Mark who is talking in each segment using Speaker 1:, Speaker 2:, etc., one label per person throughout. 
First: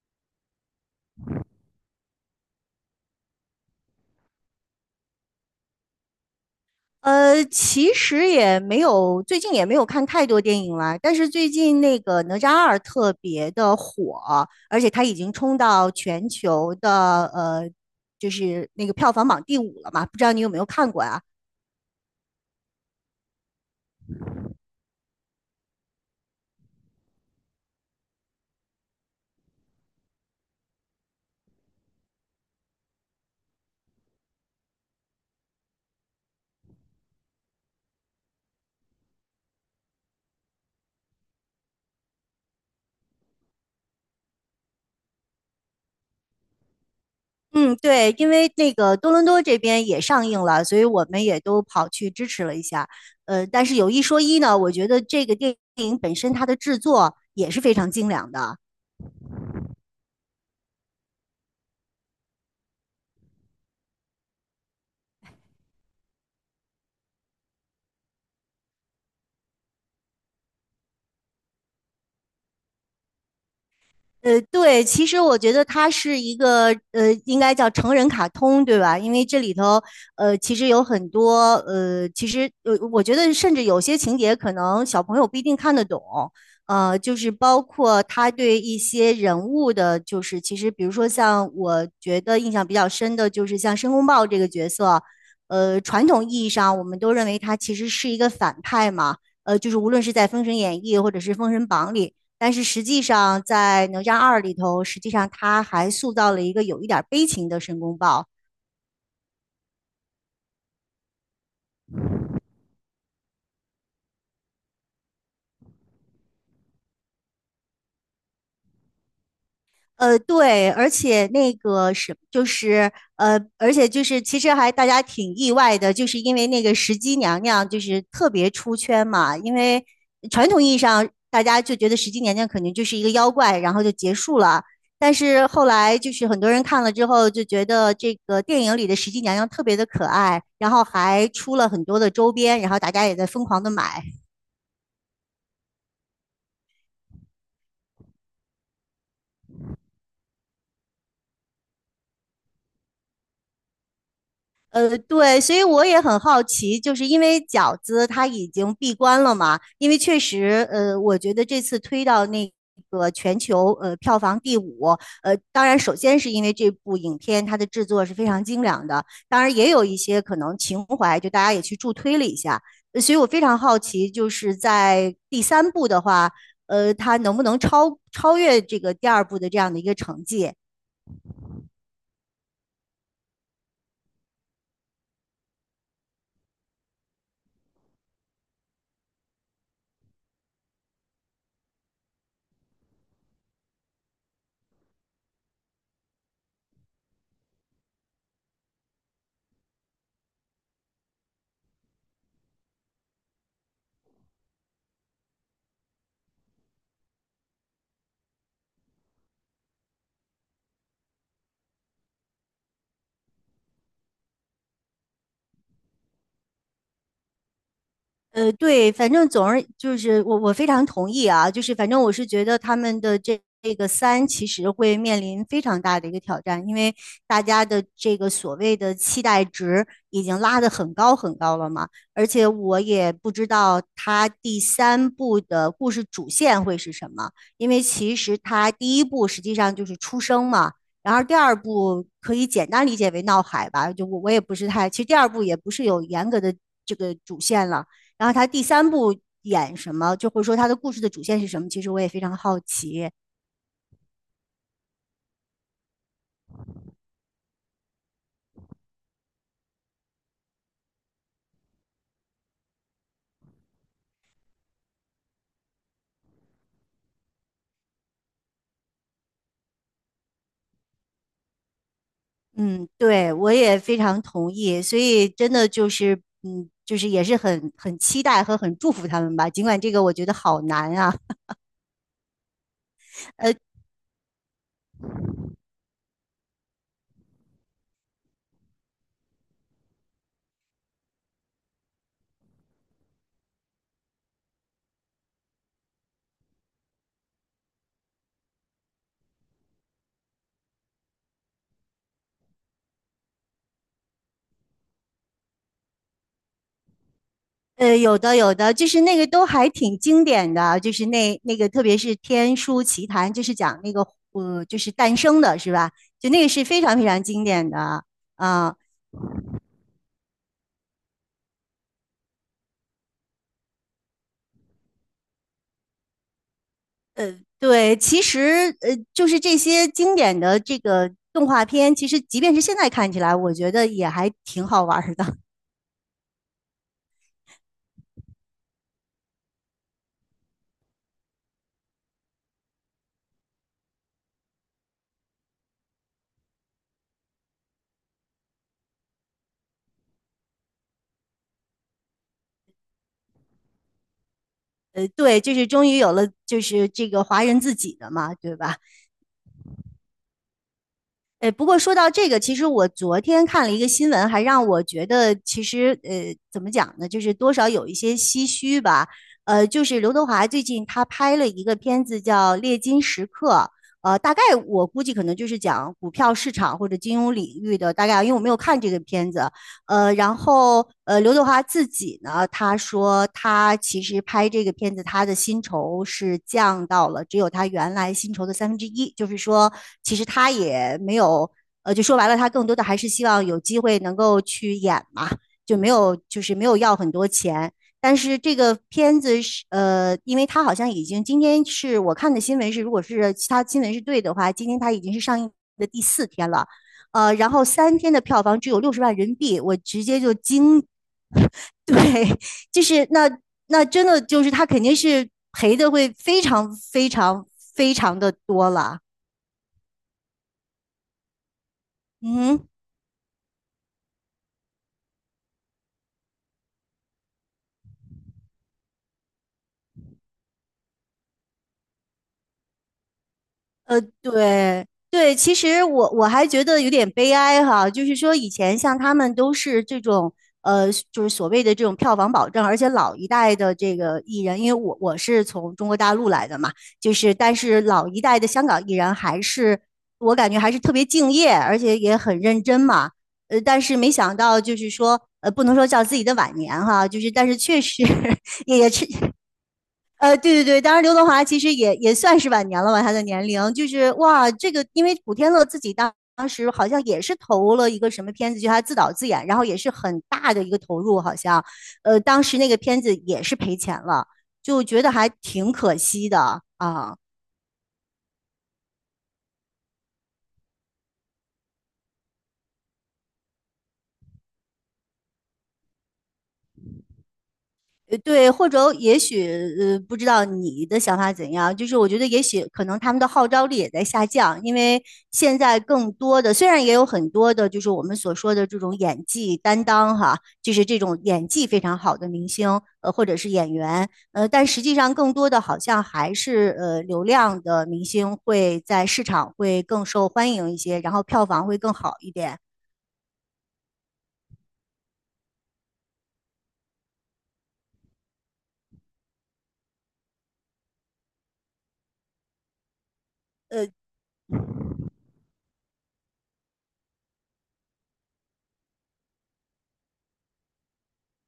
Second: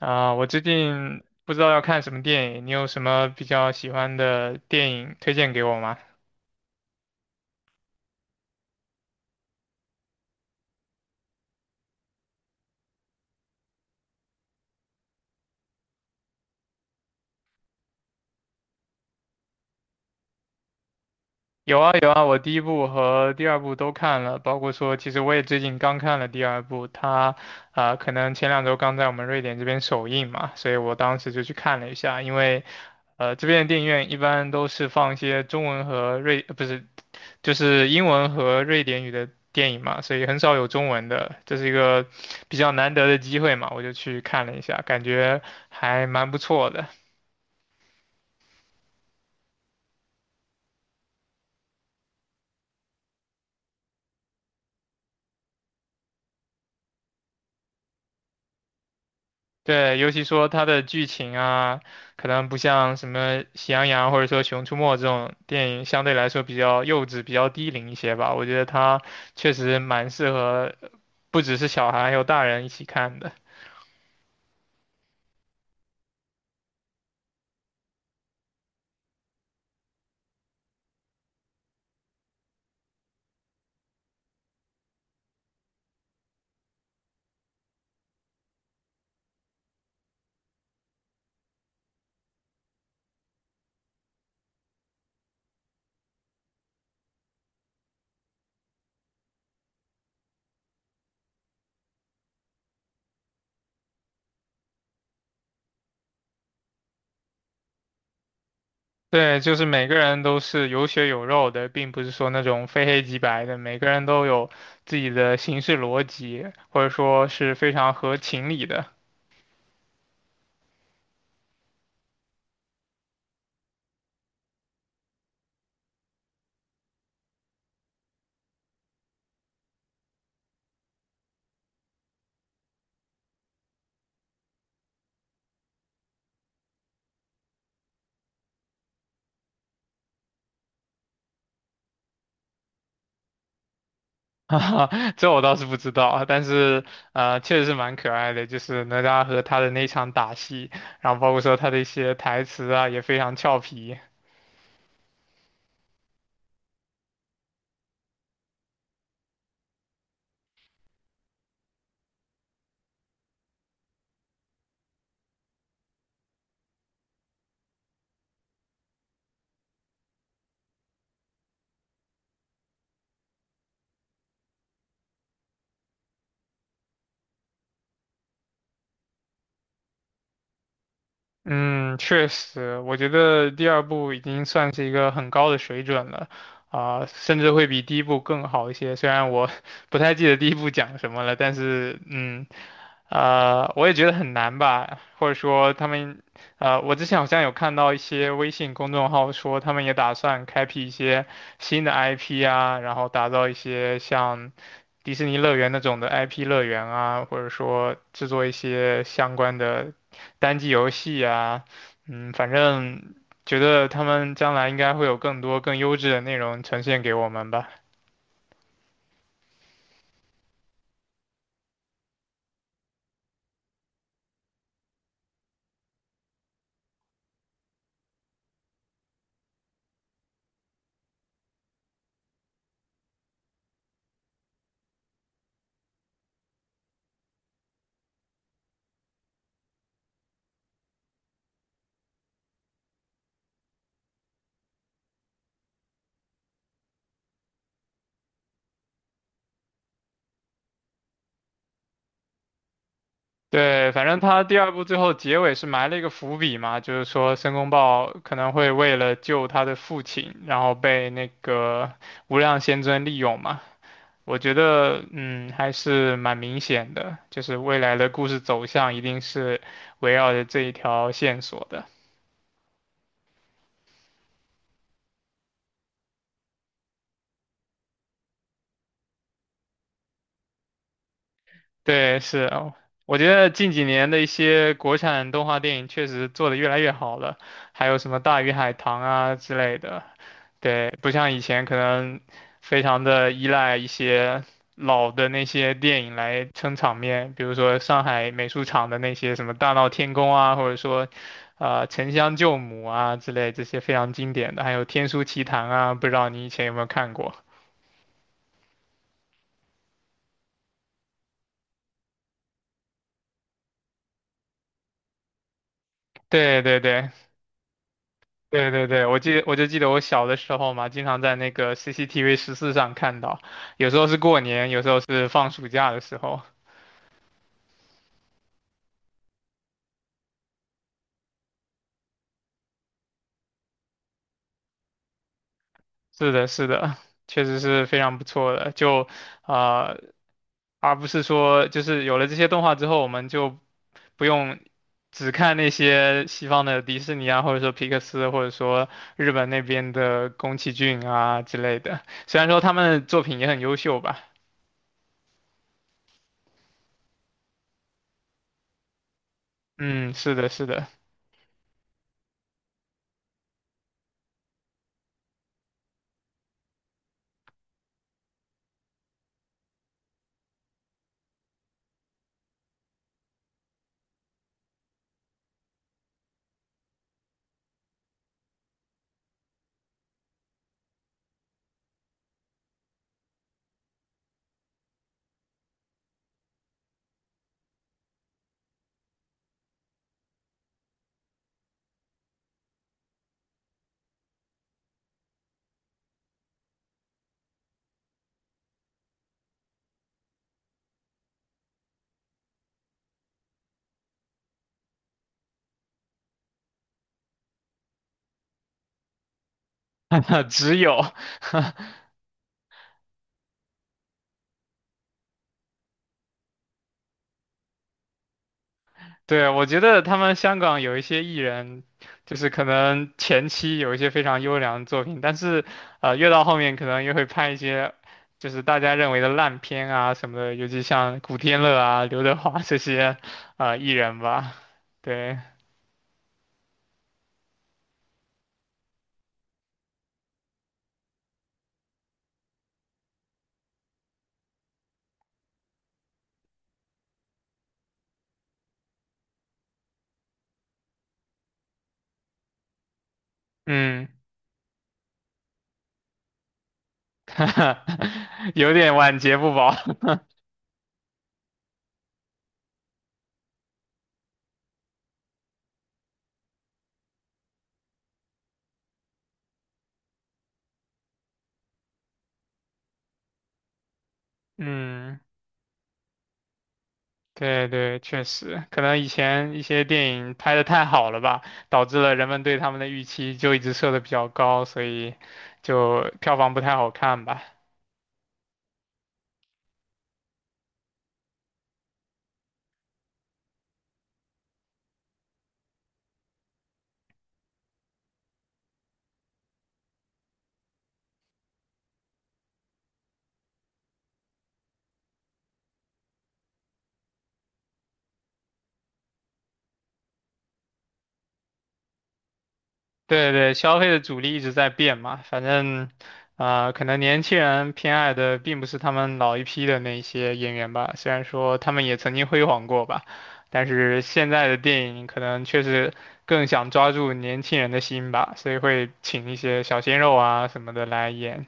Speaker 1: 啊，我最近不知道要看什么电影，你有什么比较喜欢的电影推荐给我吗？
Speaker 2: 其实也没有，最近也没有看太多电影啦。但是最近那个哪吒二特别的火，而且它已经冲到全球的就是那个票房榜第五了嘛。不知道你有没有看过啊？
Speaker 1: 有啊有啊，我第一部和第二部都看了，包括说，其实我也最近刚看了第二部，它啊、可能前2周刚在我们瑞典这边首映嘛，所以我当时就去看了一下，因为这边的电影院一般都是放一些中文和瑞，不是就是英文和瑞典语的电影嘛，所以很少有中文的，这是一个比较难得的机会嘛，我就去看了一下，感觉还蛮不错的。
Speaker 2: 嗯，对，因为那个多伦多这边也上映了，所以我们也都跑去支持了一下。但是有一说一呢，我觉得这个电影本身它的制作也是非常精良的。
Speaker 1: 对，尤其说它的剧情啊，可能不像什么《喜羊羊》或者说《熊出没》这种电影，相对来说比较幼稚、比较低龄一些吧。我觉得它确实蛮适合，不只是小孩，还有大人一起看的。
Speaker 2: 对，其实我觉得它是一个应该叫成人卡通，对吧？因为这里头其实有很多其实我觉得甚至有些情节可能小朋友不一定看得懂，就是包括他对一些人物的，就是其实比如说像我觉得印象比较深的，就是像申公豹这个角色，传统意义上我们都认为他其实是一个反派嘛。就是无论是在《封神演义》或者是《封神榜》里，但是实际上在《哪吒二》里头，实际上他还塑造了一个有一点悲情的申公豹。
Speaker 1: 对，就是每个人都是有血有肉的，并不是说那种非黑即白的，每个人都有自己的行事逻辑，或者说是非常合情理的。
Speaker 2: 对，而且那个是就是而且就是其实还大家挺意外的，就是因为那个石矶娘娘就是特别出圈嘛，因为传统意义上大家就觉得石矶娘娘肯定就是一个妖怪，然后就结束了。但是后来就是很多人看了之后就觉得这个电影里的石矶娘娘特别的可爱，然后还出了很多的周边，然后大家也在疯狂的买。
Speaker 1: 哈哈，这我倒是不知道啊，但是确实是蛮可爱的，就是哪吒和他的那场打戏，然后包括说他的一些台词啊，也非常俏皮。
Speaker 2: 对，所以我也很好奇，就是因为饺子它已经闭关了嘛，因为确实，我觉得这次推到那个全球票房第五。当然首先是因为这部影片它的制作是非常精良的，当然也有一些可能情怀，就大家也去助推了一下。所以我非常好奇，就是在第三部的话，它能不能超越这个第二部的这样的一个成绩？
Speaker 1: 嗯，确实，我觉得第二部已经算是一个很高的水准了，啊、甚至会比第一部更好一些。虽然我 不太记得第一部讲什么了，但是我也觉得很难吧，或者说他们，我之前好像有看到一些微信公众号说他们也打算开辟一些新的 IP 啊，然后打造一些像迪士尼乐园那种的 IP 乐园啊，或者说制作一些相关的。单机游戏啊，反正觉得他们将来应该会有更多更优质的内容呈现给我们吧。
Speaker 2: 对，反正总而就是我非常同意啊，就是反正我是觉得他们的这个三其实会面临非常大的一个挑战，因为大家的这个所谓的期待值已经拉得很高很高了嘛，而且我也不知道他第三部的故事主线会是什么，因为其实他第一部实际上就是出生嘛。然后第二部可以简单理解为闹海吧，就我也不是太，其实第二部也不是有严格的这个主线了，然后他第三部演什么，就或者说他的故事的主线是什么，其实我也非常好奇。
Speaker 1: 对，反正他第二部最后结尾是埋了一个伏笔嘛，就是说申公豹可能会为了救他的父亲，然后被那个无量仙尊利用嘛。我觉得，还是蛮明显的，就是未来的故事走向一定是围绕着这一条线索的。
Speaker 2: 嗯，对，我也非常同意，所以真的就是，嗯，就是也是很期待和很祝福他们吧。尽管这个我觉得好难啊。
Speaker 1: 对，是啊，我觉得
Speaker 2: 呃
Speaker 1: 近几年的一些国产动画电影确实做得越来越好了，还有什么《大鱼海棠》啊之类的，对，不像以前可能非常的依赖一些老的那些电影来撑场面，比如说上海美术厂的那些什么《大闹天宫》啊，或者说，《沉香救母》啊之类这些非常经典的，还有《天书奇谭》啊，不知道你以前有没有看过？
Speaker 2: 有的有的，就是那个都还挺经典的，就是那个特别是《天书奇谭》，就是讲那个就是诞生的是吧？就那个
Speaker 1: 对
Speaker 2: 是
Speaker 1: 对
Speaker 2: 非常非
Speaker 1: 对，
Speaker 2: 常经典的啊、
Speaker 1: 对对对，我就记得我小的时候嘛，经常在那个 CCTV14上看到，有时候是过年，有时候是放暑假的时候。
Speaker 2: 对，其实就是这些经典的这个动画片，其实即便是现在看起来，我觉得也还挺好玩儿的。
Speaker 1: 是的，是的，确实是非常不错的。就呃，而不是说就是有了这些动画之后，我们就不用只看那些西方的迪士尼啊，或者说皮克斯，或者说日本那边的宫崎骏啊之类的。虽然说他们的作品也很优秀吧。
Speaker 2: 对，就是终于有了，就是这个华人自己的嘛，对吧？
Speaker 1: 嗯，是的，是的，
Speaker 2: 不过说到这个，其实我昨天看了一个新闻，还让我觉得其实怎么讲呢，就是多少有一些唏嘘吧。就是刘德华最近他拍了一个片子叫《猎金时刻》。大概我估计可能就是讲股票市场或者金融领域的，大概因为我没有看这个片子。然后刘德华自己呢，他说他其实拍这个片子，他的薪酬是降到了只有他原来薪酬的三分之一，就是说，其实他也没有，就说白了，他更多的还是希望有机会能够去演嘛，就没有就是没有要很多钱。但是这个片子是因为他好像已经今天是我看的新闻是，如果是其他新闻是对的话，今天他已经是上映的第四天了。然后三天的票房只有六十万人民币，我直接就
Speaker 1: 只
Speaker 2: 惊。
Speaker 1: 有
Speaker 2: 对，就是那真的就是他肯定是赔的会非常非常非常的多了。
Speaker 1: 对，我觉得他们香港有一些艺人，就是可
Speaker 2: 嗯。
Speaker 1: 能前期有一些非常优良的作品，但是，越到后面可能越会拍一些，就是大家认为的烂片啊什么的，尤其像古天乐啊、刘德华这些，艺人吧。
Speaker 2: 对对，
Speaker 1: 对，
Speaker 2: 其实我还觉得有点悲哀哈，就是说以前像他们都是这种就是所谓的这种票房保证，而且老一代的这个艺人，因为我是从中国大陆来的嘛，就是但是老一代的香港艺人还是我感觉还是特别敬业，而且也很认真嘛。但是
Speaker 1: 嗯，
Speaker 2: 没想到就是说不能说叫自己的晚年哈，就是但是确实
Speaker 1: 有
Speaker 2: 也
Speaker 1: 点晚节不保。
Speaker 2: 对对对，当然刘德华其实也算是晚年了吧，他的年龄就是哇，这个因为古天乐自己当时好像也是投了一个什么片子，就他自导自演，然后也是很大的一个投入，好像，当时那个片子也是赔钱了，就觉得
Speaker 1: 嗯。
Speaker 2: 还挺可惜的啊。
Speaker 1: 对对，确实，可能以前一些电影拍的太好了吧，导致了人们对他们的预期就一直设的比较高，所以就票房不太好看吧。
Speaker 2: 对，或者也许不知道你的想法怎样，就是我觉得也许可能他们的号召力也在下降，因为现在更多的虽然也有很多的，就是我们所说的这种演技担当哈，就是这种演技非常好的明星，或者是演员，但实际上更多的好像还是流量的明星会在市场会更受欢迎一些，然后票房会更好一点。
Speaker 1: 对对，消费的主力一直在变嘛，反正，啊、可能年轻人偏爱的并不是他们老一批的那些演员吧，虽然说他们也曾经辉煌过吧，但
Speaker 2: 呃，
Speaker 1: 是现在的电影可能确实更想抓住年轻人的心吧，所以会请一些小鲜肉啊什么的来演。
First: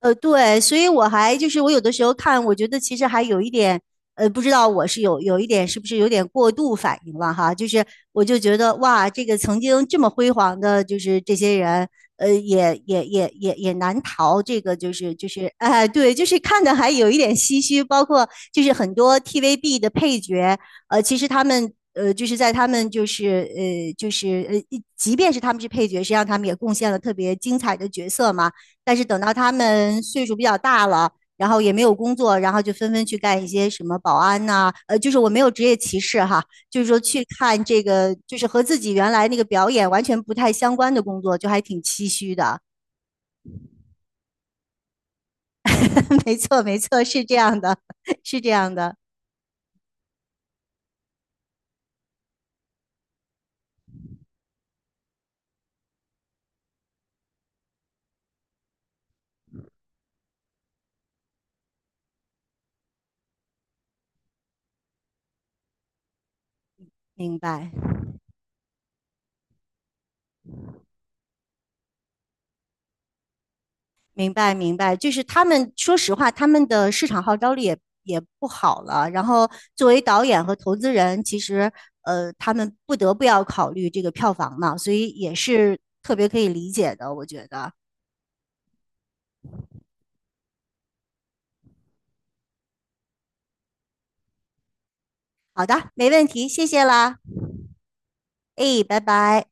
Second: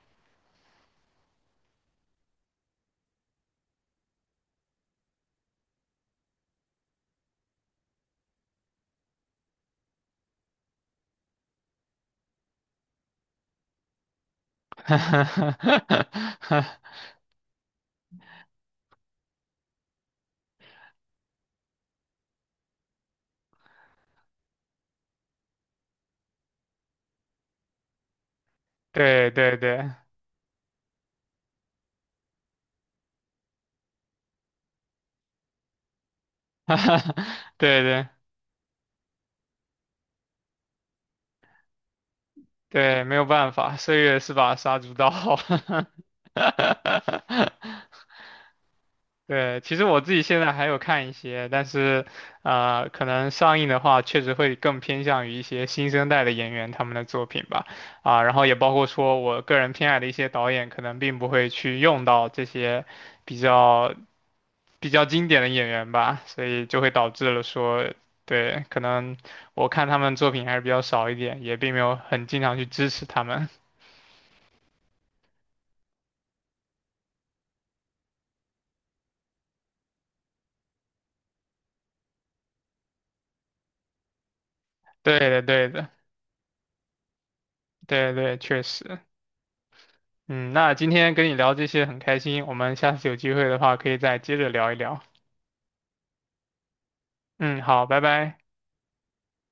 Speaker 2: 对，所以我还就是我有的时候看，我觉得其实还有一点，不知道我是有一点是不是有点过度反应了哈，就是我就觉得哇，这个曾经这么辉煌的，就是这些人，也难逃这个 就
Speaker 1: 哈
Speaker 2: 是
Speaker 1: 哈
Speaker 2: 就是
Speaker 1: 哈
Speaker 2: 哎，对，就
Speaker 1: 哈
Speaker 2: 是看的
Speaker 1: 哈！
Speaker 2: 还有一点唏嘘，包括就是很多 TVB 的配角，其实他们。就是在他们就是就是即便是他们是配角，实际上他们也贡献了特别精彩的角色嘛。但是等
Speaker 1: 对
Speaker 2: 到他
Speaker 1: 对对，
Speaker 2: 们岁数比较大了，然后也没有工作，然后就纷纷去干一些什么保安呐、就是我没有职业歧视哈，
Speaker 1: 哈
Speaker 2: 就是
Speaker 1: 哈
Speaker 2: 说
Speaker 1: 哈，
Speaker 2: 去看
Speaker 1: 对
Speaker 2: 这
Speaker 1: 对
Speaker 2: 个，就是和自己原来那个表演完全不太相关的工作，就还挺唏嘘的。
Speaker 1: 对，没有办法，岁月是把杀猪刀。
Speaker 2: 没错，没错，是这样的，是这样的。
Speaker 1: 对，其实我自己现在还有看一些，但是，可能上映的话，确实会更偏向于一些新生代的演员他们的作品吧，啊，然后也包括说我个人偏爱的一些导演，可能并不会去用到这些比较。比较经典的演员吧，所以就会导致
Speaker 2: 明
Speaker 1: 了
Speaker 2: 白。
Speaker 1: 说，对，可能我看他们作品还是比较少一点，也并没有很经常去支持他们。
Speaker 2: 明白明白，就是他们说实话，他们的市场号召力也不好了。然后作为导演和投资人，其实他们不得不要考虑这个票房嘛，所 以
Speaker 1: 对
Speaker 2: 也
Speaker 1: 的，对
Speaker 2: 是
Speaker 1: 的，
Speaker 2: 特别可以理解的，我觉得。
Speaker 1: 对对，确实。嗯，那今天跟你聊这些很开心，我们下次有机会的话可以再接着聊一聊。
Speaker 2: 好的，没问题，谢谢啦，
Speaker 1: 嗯，好，拜拜。
Speaker 2: 哎，拜拜。